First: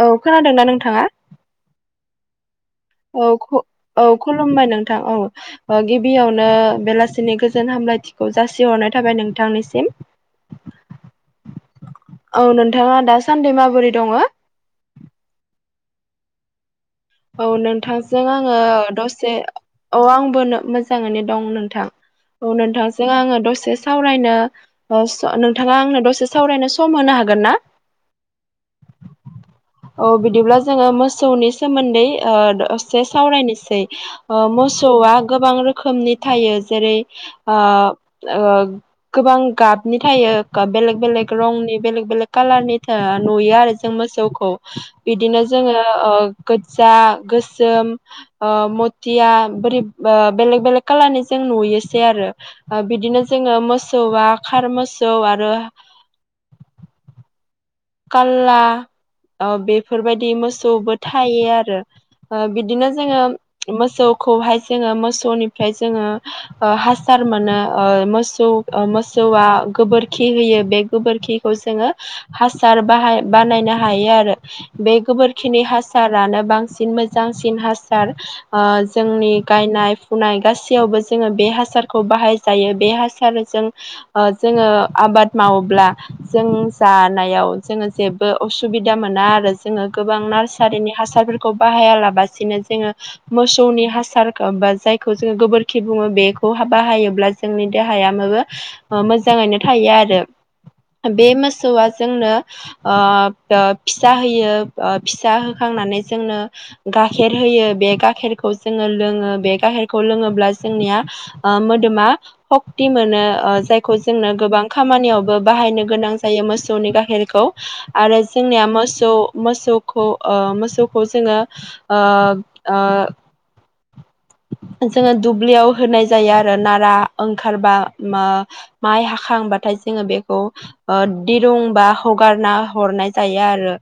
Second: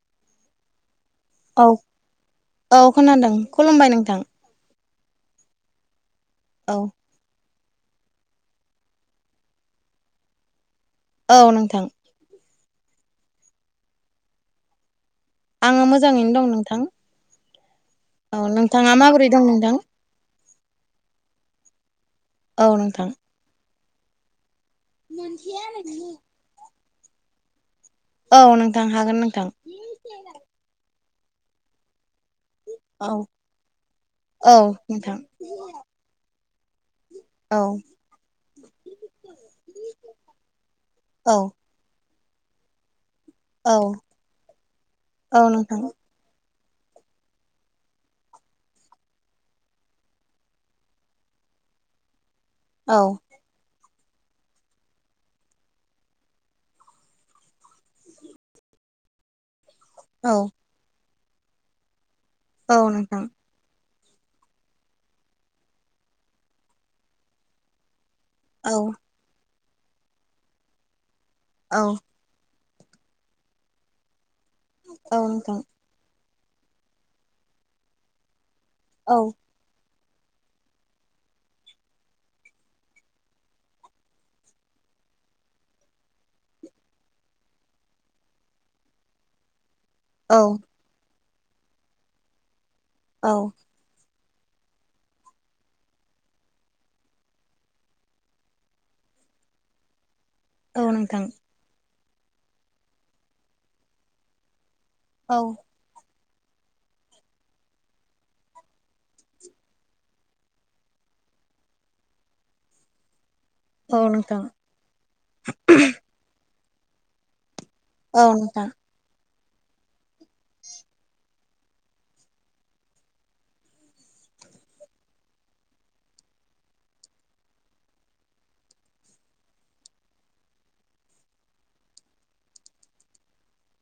औ खोनादोंना नोंथाङा? औ। औ खोनादों खु खुलुमबाय औ नोंथां खुलुमबाय नोंथां औ गिबियावनो औ बेलासि नि गोजोन हामलायथिखौ जासिहरनाय थाबाय नोंथांनिसिम। औ नोंथां। औ नोंथाङा दासान्दि माबोरै दङ? आङो मोजाङैनो दं नोंथां। औ नोंथांजों औ आङो नोंथाङा माबोरै दसे दं नोंथां औ आंबो नो मोजाङैनो दं नोंथां औ नोंथांजों आङो दसे सावरायनो [unintelligible] नोंथाङा आंनो दसे सावरायनो सम होनो हागोन ना? औ नोंथां हागोन नोंथां। औ बिदिब्ला जोङो मोसौनि सोमोन्दै ओ दसे औ सावरायनोसै ओ औ मोसौआ नोंथां गोबां रोखोमनि थायो जेरै ओ औ ओ गोबां गाबनि थायो बेलेग बेलेग औ रंनि बेलेक बेलेक कालारनि था नुयो आरो औ जों मोसौखौ औ बिदिनो जोङो नोंथां ओ गोजा गोसोम ओ मथिया बोरै ओ बेलेग बेलेग कालारनि जों नुयोसै आरो ओ औ बिदिनो जोङो मोसौआ खार मोसौ आरो काला ओ बेफोरबायदि औ मोसौबो थायो आरो ओ औ बिदिनो जोङो नोंथां मोसौखौहाय जोङो मोसौनिफ्राय जोङो ओ हासार मोनो ओ मोस सौ औ ओ मोसौआ गोबोरखि होयो बे गोबोरखिखौ औ जोङो हास सार बाहाय बानायनो हायो आरो बे औ नोंथां गोबोरखिनि हास सारानो बांसिन मोजांसिन हासार ओ औ जोंनि गायनाय फुनाय गासैयावबो जोङो बे हासारखौ बाहायजायो बे हासारजों ओ जोङो आबाद मावोब्ला जों जानायाव जोङो जेबो असुबिदा मोना आरो जोङो गोबां औ नारसारिनि हासारफोर खौ बाहाया लाबासिनो जोङो औ मोसौनि हासार बा जायखौ जोङो गोबोरखि बुङो बेखौ हा बाहायोब्ला जोंनि देहाया मोबो ओ मोजाङैनो थायो आरो औ नोंथां बे मोसौआ जोंनो ओ फिसा होयो ओ फिसा औ होखांनानै जोंनो गाखेर होयो बे गाखेरखौ जोङो लोङो बे गाखेरखौ लोङोब्ला जोंनिया मोदोमा सक्ति मोनो ओ जायखौ औ जोंनो नोंथां गोबां खामानियावबो बाहायनो गोनां जायो मोसौनि गाइखेरखौ आरो औ जोंनिया नोंथां मोस सौ मोसौखौ ओ मोसौखौ जोङो ओ ओ जोङो दुब्लियाव होनाय जायो आरो नारा ओंखारबा मा माइ हाखांबाथाय जोङो बेखौ ओ दिरुं बा हगारना हरनाय जायो आरो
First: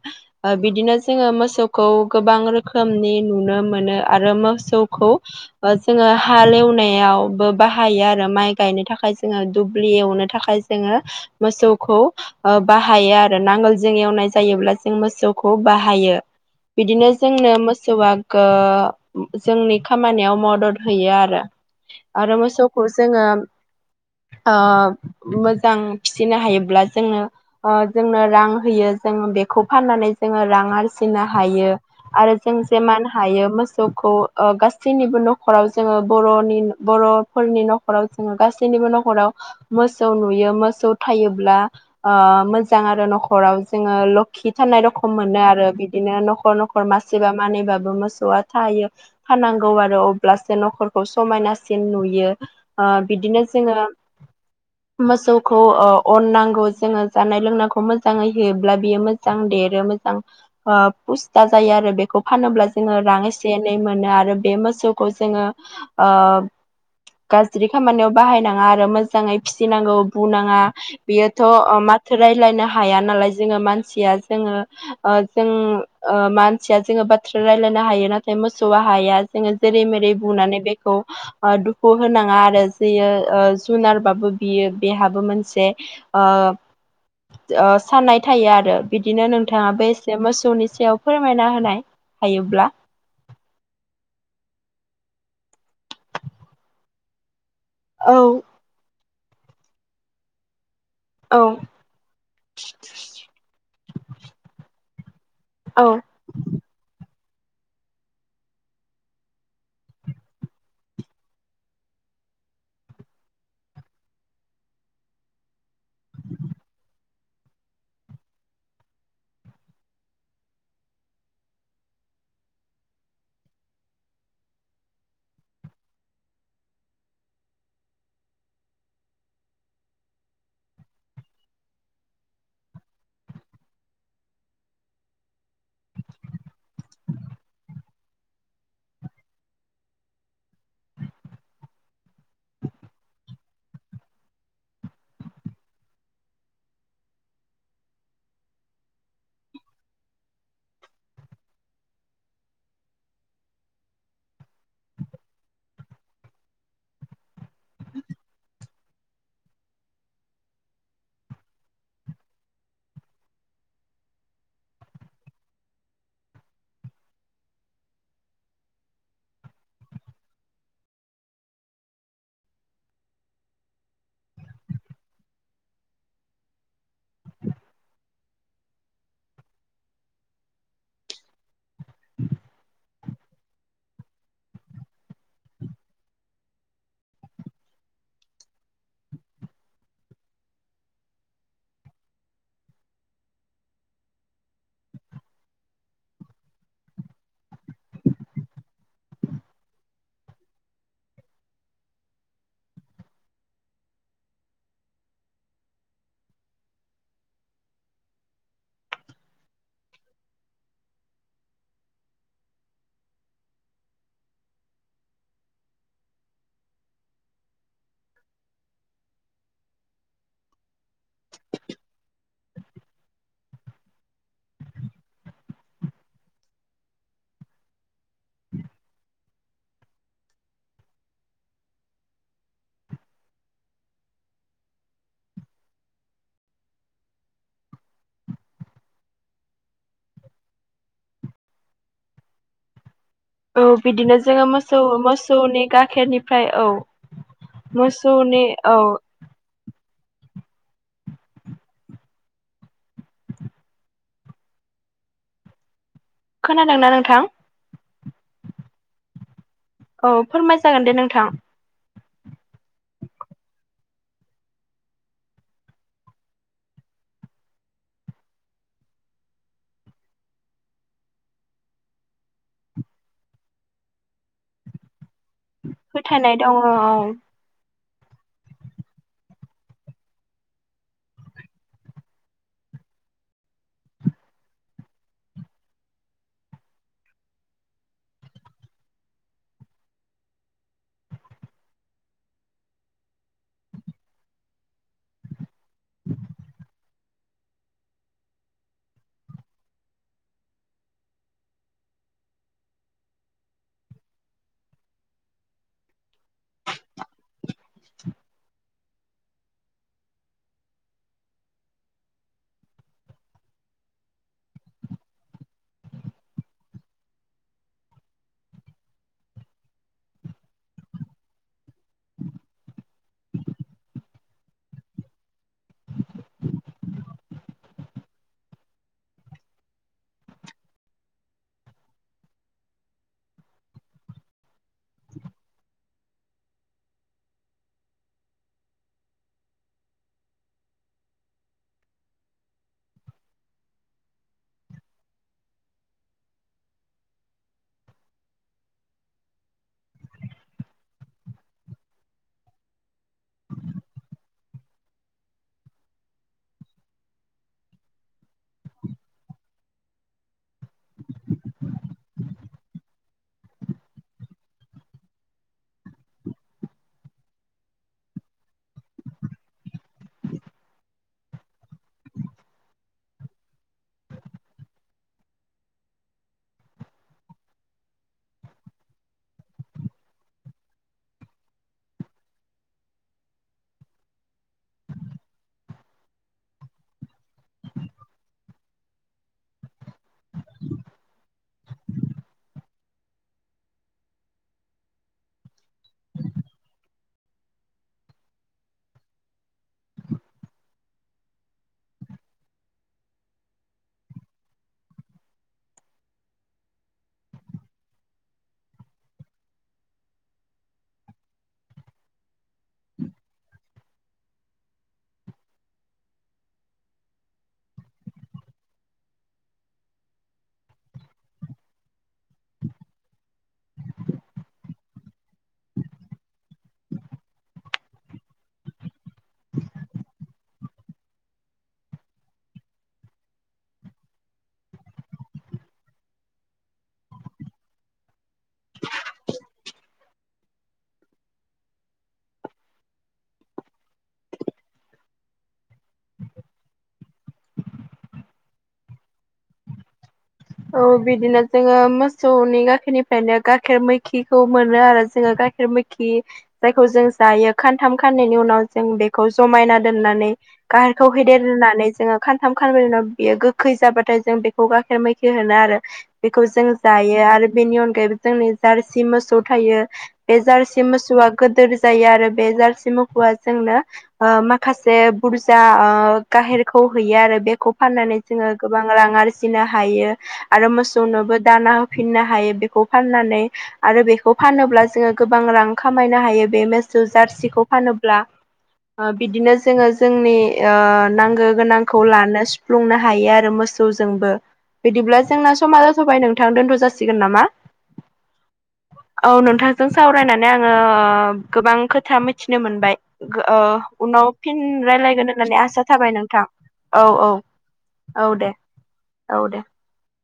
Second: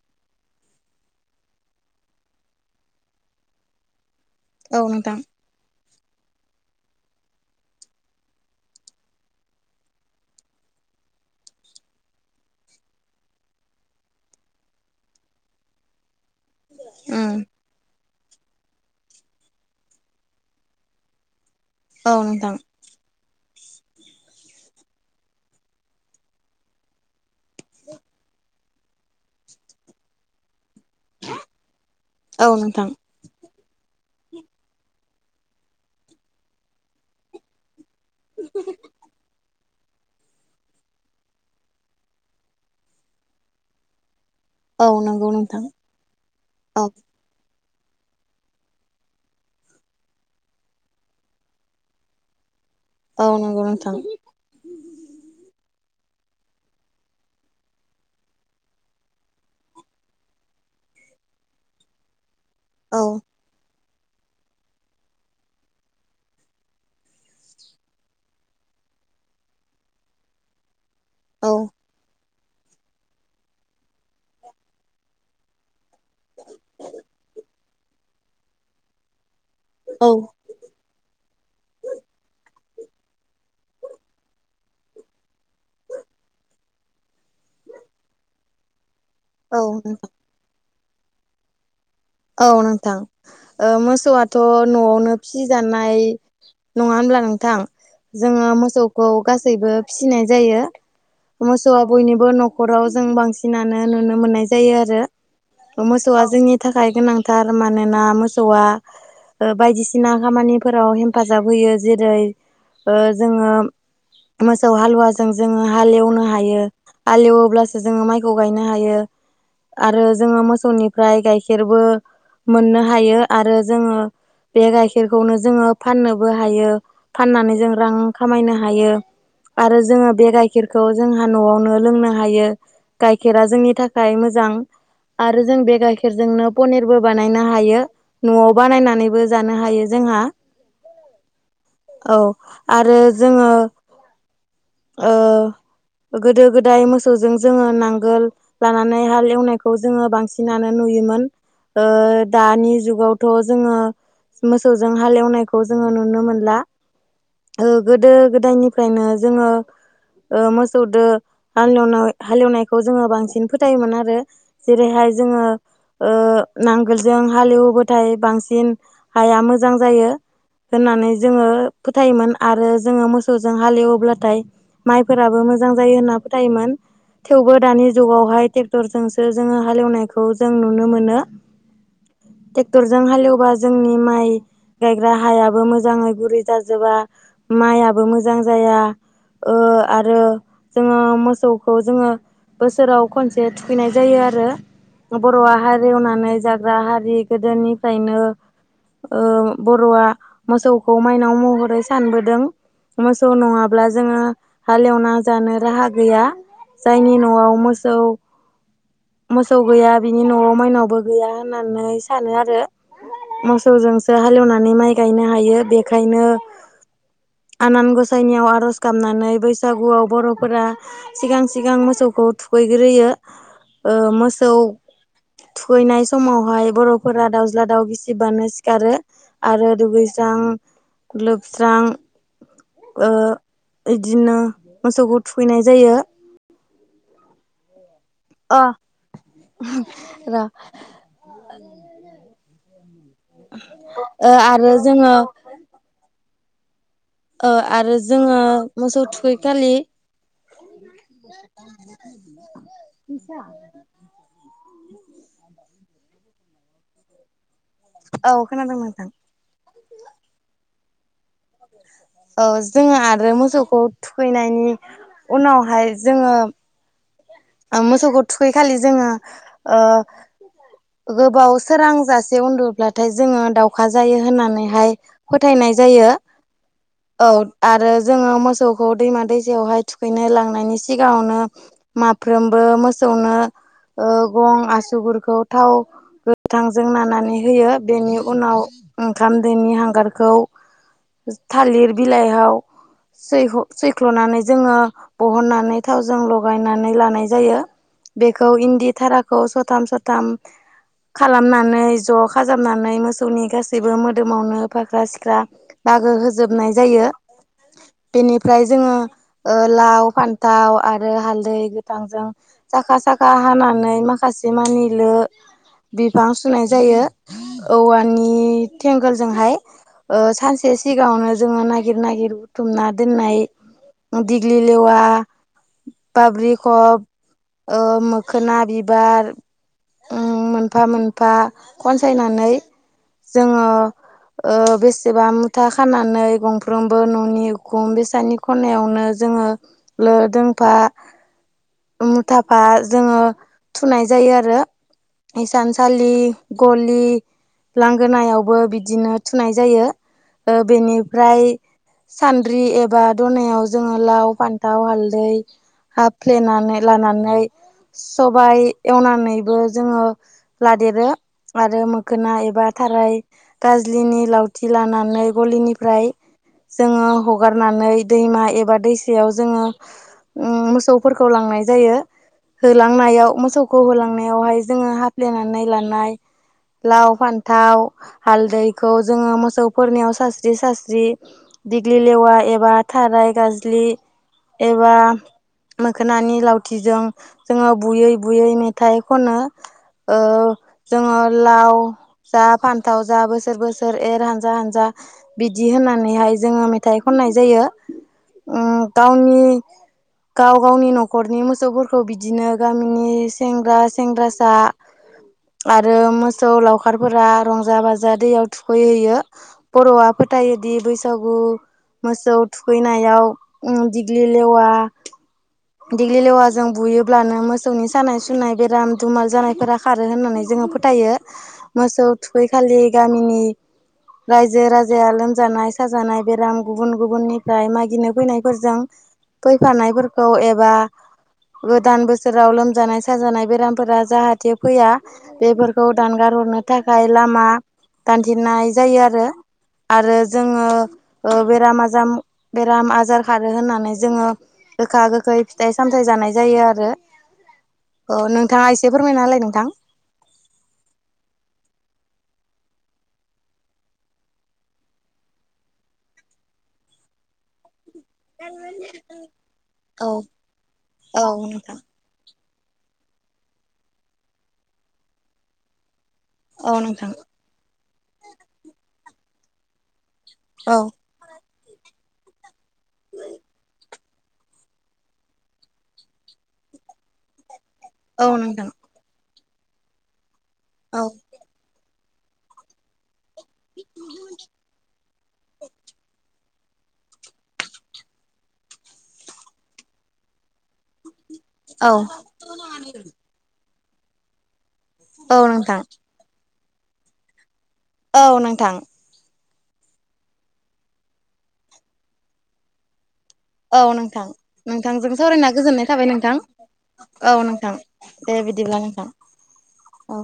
ओ बिदिनो जोङो मोसौखौ गोबां रोखोमनि नुनो मोनो आरो औ मोसौखौ नोंथां ओ जोङो हाल एवनायावबो बाहायो आरो माइ गायनो थाखाय जोङो दुब्लि एवनो थाखाय जोङो मोसौखौ ओ बाहायो आरो नांगोलजों एवनाय जायोब्ला जों मोसौखौ बाहायो बिदिनो उम जोंनो मोसौआ गों जोंनि खामानियाव मदद होयो आरो औ आरो नोंथां मोसौ खौ जोङो ओ मोजां फिसिनो हायोब्ला जोङो ओ जोंनो रां होयो जोङो बेखौ फाननानै जोङो रां आरजि फिसिनो हायो आरो औ जों जे नोंथां मान हायो मोसौखौ ओ गासैनिबो नखराव जोङो बरनि बरफोरनि नखराव जोङो गासैनिबो नखराव मोसौ नुयो मोसौ थायोब्ला ओ-मोजां आरो नखराव जोङो। खिथनाय औ रखम नंगौ मोनो नोंथां आरो बिदिनो नखर नखर औ मास मासेबा मानिबाबो मोसौआ थायो फाननो नांगौ आरो अब्लासो नखरखौ समायनासिन नुयो। औ ओ-बिदिनो नंगौ जोङो। नोंथां मोसौखौ ओ-अननांगौ जोङो जानाय लोंनायखौ मोजाङै होयोब्ला बियो मोजां। मोजां देरो मोजां ओ-फुस्ता जायो आरो बेखौ फानोब्ला जोङो औ रां एसे एनै मोनो आरो बे मोसौखौ जोङो ओ गाज्रि खामानियाव बाहायनाङा आरो मोजाङै फिसिनांगौ बुनाङा। बियोथ औ माथो राय्लायनो हाया नालाय जोङो मानसिया ओ-जोङो जों ओ-मानसिया जोङो बाथ्रा रायलायनो हायो नाथाय मोसौआ हाया जोङो जेरै औ मेरै बुंनानै बे औ। दुखु होनाङा आरो जयो जुनारबाबो बियो बेहाबो मोनसे। ओ-ओ-साननाय थायो आरो। बिदिनो औ नोंथाङाबो नोंथां एसे मोसौनि सायाव फोरमायना होनाय औ हायोब्ला नोंथां। मोसौआथ नआवनो फिसिजानाय नङा होनब्ला नोंथां। औ जोङो मोसौखौ गासैबो फिसिनाय जायो। औ मोसौआ बयनिबो नखराव जों बांसिनानो नुनो मोननाय जायो आरो। औ मोसौआ जोंनि थाखाय गोनांथार मानोना मोसौआ। बायदिसिना खामानिफोराव हेफाजाब होयो जेरै औ-जोङो। मोसौ हालुवाजों जोङो हालेवनो हायो। हालेवोब्लासो जोङो माइखौ गायनो हायो आरो जोङो मोसौनिफ्राय गायखेर खेरबो मोननो हायो आरो जोङो। बे गाइखेरखौनो जोङो फाननोबो हायो फाननानै जों रां खामायनो हायो। आरो जोङो बे गाइखेरखौ जोंहा नआवनो लोंनो हायो। गाइखेरा जोंनि थाखाय मोजां आरो जों बे गाइखेर जोंनो पनिरबो बानायनो हायो नआव बानायनानैबो जानो हायो जोंहा [inaudible] औ आरो जोङो ओ गोदो गोदाय मोसौजों जोङो नांगोल लानानै हाल एवनायखौ जोङो बांसिनानो। नुयोमोन ओ-दानि जुगावथ जोङो। मोसौजों हालेवनायखौ जोङो नुनो मोनला। गोदो गोदायनिफ्रायनो जोङो। ओ-मोसौदो हालेवनाय हालेवनायखौ जोङो बांसिन फोथायोमोन आरो। जेरैहाय जोङो। ओ-नांगोलजों हालेवोबाथाय बांसिन हाया मोजां जायो। होननानै जोङो फोथायोमोन आरो जोङो मोसौजों हालेवोब्लाथाय। माइफोराबो मोजां जायो होनना फोथायोमोन। थेवबो दानि जुगावहाय ट्रेक्टरजोंसो जोङो हालेवनायखौ जों नुनो मोनो। ट्रेक्टरजों हालेवबा जोंनि माइ। गायग्रा हायाबो मोजाङै गुरै जाजोबा माइाबो मोजां जाया। ओ-आरो जोङो मोसौखौ जोङो। बोसोराव खनसे थुखैनाय जायो आरो। बरवा हारिवनानै जाग्रा हारि गोदोनिफ्रायनो। ओ-बरआ मोसौखौ माइनाव महरै सानबोदों। मोसौ नङाब्ला जोङो हालेवना जानो राहा गैया। जायनि नआव मोसौ मोसौ गैया। बिनि न'आव माइनावबो गैया होननानै सानो आरो। मोसौजोंसो हालेवनानै माइ गायनो हायो बेखायनो आनान गसाइनियाव आर'ज गाबनानै बैसागुआव बर'फोरा सिगां सिगां मोसौखौ थुखैग्रोयो ओ मोसौ थुखैनाय समावहाय बर'फोरा दाउज्ला दाउ गिसिबानो सिखारो। आरो दुगैस्रां-लोबस्रां ओ बिदिनो मोसौखौ थुखैनाय जायो अह र' औ बिदिनो ओ जोङो आरो मोसौ जोङो मोसौनि गाइाखेरनिफ्राय औ। आरो जोङो मोसौनि औ मोसौ थुखैखालि फिस खोनादोंना नोंथां औ खोनादों नोंथां। औ फोरमाय जागोन दे नोंथां औ जोङो आरो मोसौखौ थुखैनायनि उनावहाय जोङो मोसौखौ थुखै खालि जोङो ओ गोबाव सोरांजासे उन्दुब्लाथाय जोङो दावउखा जायो होननानैहाय फोथायनाय जायो फोथायनाय दङ औ। आरो जोङो मोसौखौ दैमा दैसायावहाय थुखैनो लांनायनि सिगाङावनो सफ्रोमबो मोसौनो गं आसुगुरखौ थाव गोथांजों नानानै होयो बेनि उनाव ओंखाम दोनि हांगारखौ थालिर बिलाइयाव सै सैख्ल'नानै जोङो बहननानै थावजों लगायनानै लानाय जायो बेखौ इन्दि थाराखौ स'थाम स'थाम खालामनानै ज' खाजाबनानै मोसौनि गासैबो मोदोमावनो फाख्रा सिख्रा दागो होजोबनाय जायो। बेनिफ्राय जोङो ओ लाव फान्थाव आरो हालदै गोथांजों साखा साखा हानानै माखासे मानि लो बिफां सुनाय जायो औवानि थेंगोलजोंहाय सानसे सिगाङावनो जोङो नागिर नागिर बुथुमना दोननाय दिगलि लेवा पाबलिक खब मोखोना बिबार ओ मोनफा मोनफा खनसायनानै जोङो ओ बेसेबा मुथा खानानै गंफ्रोमबो न'नि खुम बेसानि खनायावनो जोङो लो दोंफा मुथाफा जोङो थुनाय जायो आरो। इसानसालि गलि लांगोनायावबो बिदिनो थुनाय जायो बेनिफ्राय सान्द्रि एबा दनायायाव जोङो लाव फान्थाव हालदै ह फ्लेनानै लानानै सबाइ एवनानैबो जोङो लादेरो आरो मोखोना एबा थाराय गाजलिनि लावथि लानानै गलिनिफ्राय जोङो हगारनानै दैमा एबा दैसायाव जोङो उम मोसौ फोरखौ लांनाय जायो। होलांनायाव मोसौखौ होलांनायावहाय जोङो हाफ्लेनानै लानाय लाव फान्थाव हालदैखौ जोङो मोसौफोरनियाव सास्रि सास्रि दिग्लि लेवा एबा खाराय गाजलि एबा मोखोनानि लावथिजों जोङो बुयै बुयै मेथाइ खनो। जोङो लाव जा फान्थाव जा बोसोर बोसोर एर हानजा हानजा बिदि होननानैहाय जोङो मेथाइ खननाय जायो ओ गावनि गाव गावनि न'खरनि मोसौफोरखौ बिदिनो गामिनि सेंग्रा सेंग्रासा आरो मोसौ लावखारफोरा रंजा बाजा दैयाव थुखैहैयो बर'आ फोथायोदि बैसागु मोसौ थुखैनायाव दिग्लि लेवा दिेग्लि लेवा जों बुयोब्लानो मोसौनि सानाय सुनाय बेराम दुमाल जानायफोरा खारो होननानै जोङो फोथायो मोसौ थुखैखालि गामिनि रायजो राजाया लोमजानाय साजानाय बेराम गुबुन गुबुननिफ्राय मागिनो फैनायफोरजों फैफानायफोरखौ एबा गोदान बोसोराव लोमजानाय साजानाय बेरामफोरा जाहाथे फैया बेफोरखौ दानगार हरनो थाखाय लामा दानथेनाय जायो आरो आरो जोङो बेराम आजाम बेराम आजार खारो होननानै जोङो गोखा गोखै फिथाइ सामथाइ जानाय जायो आरो औ नोंथाङा एसे फोरमायना होलाय नोंथां औ बिदिनो जोङो मोसौनि गाखेरनिफ्रायनो गाइखेर मैखिखौ मोनो आरो जोङो गाइखेर मैखि खि जायखौ जों जायो खानथाम खानैनायनि उनाव जों बेखौ जमायना औ दोननानै गाहेरखौ औ नोंथां हैदेरनानै जोङो खानथाम खानब्रैनि उनाव बियो गोखै जाबाथाय जों बेखौ गाइखेर मैखि होनो आरो बिखौ जों औ नोंथां जायो आरो बेनि अनगायैबो जोंनि जारसि मोसौ थायो बे जारसि औ मोसौआ गोदोर जायो आरो बे जारसि मोखौआ जोंनो ओ माखासे बुरजा गाहेरखौ हैयो आरो बेखौ फाननानै औ जोङो नोंथां गोबां रां आरजिनो हायो आरो औ मोसौनोबो दाना होफिननो हायो बेखौ फाननानै आरो बेखौ फानोब्ला जोङो गोबां रां खामायनो हायो बे मेसौ जारसिखौ फानोब्ला ओ बिदिनो जोङो जोंनि ओ नांगो गोनांखौ औ लानो सुफुंनो हायो आरो मोसौजोंबो बिदिब्ला औ जोंना समा नोंथां जाथ'बाय नोंथां दोन्थ' जासिगोन नामा औ नोंथां औ नोंथांजों सावरायनानै आङो ओ गोबां खोथा मिथिनो मोनबाय ओ औ नोंथां उनाव फिन नोंथांजों रायलायगोन सावरायना होननानै आसा गोजोननाय थाबाय नोंथां औ औ औ दे बिदिब्ला नोंथां औ दे औ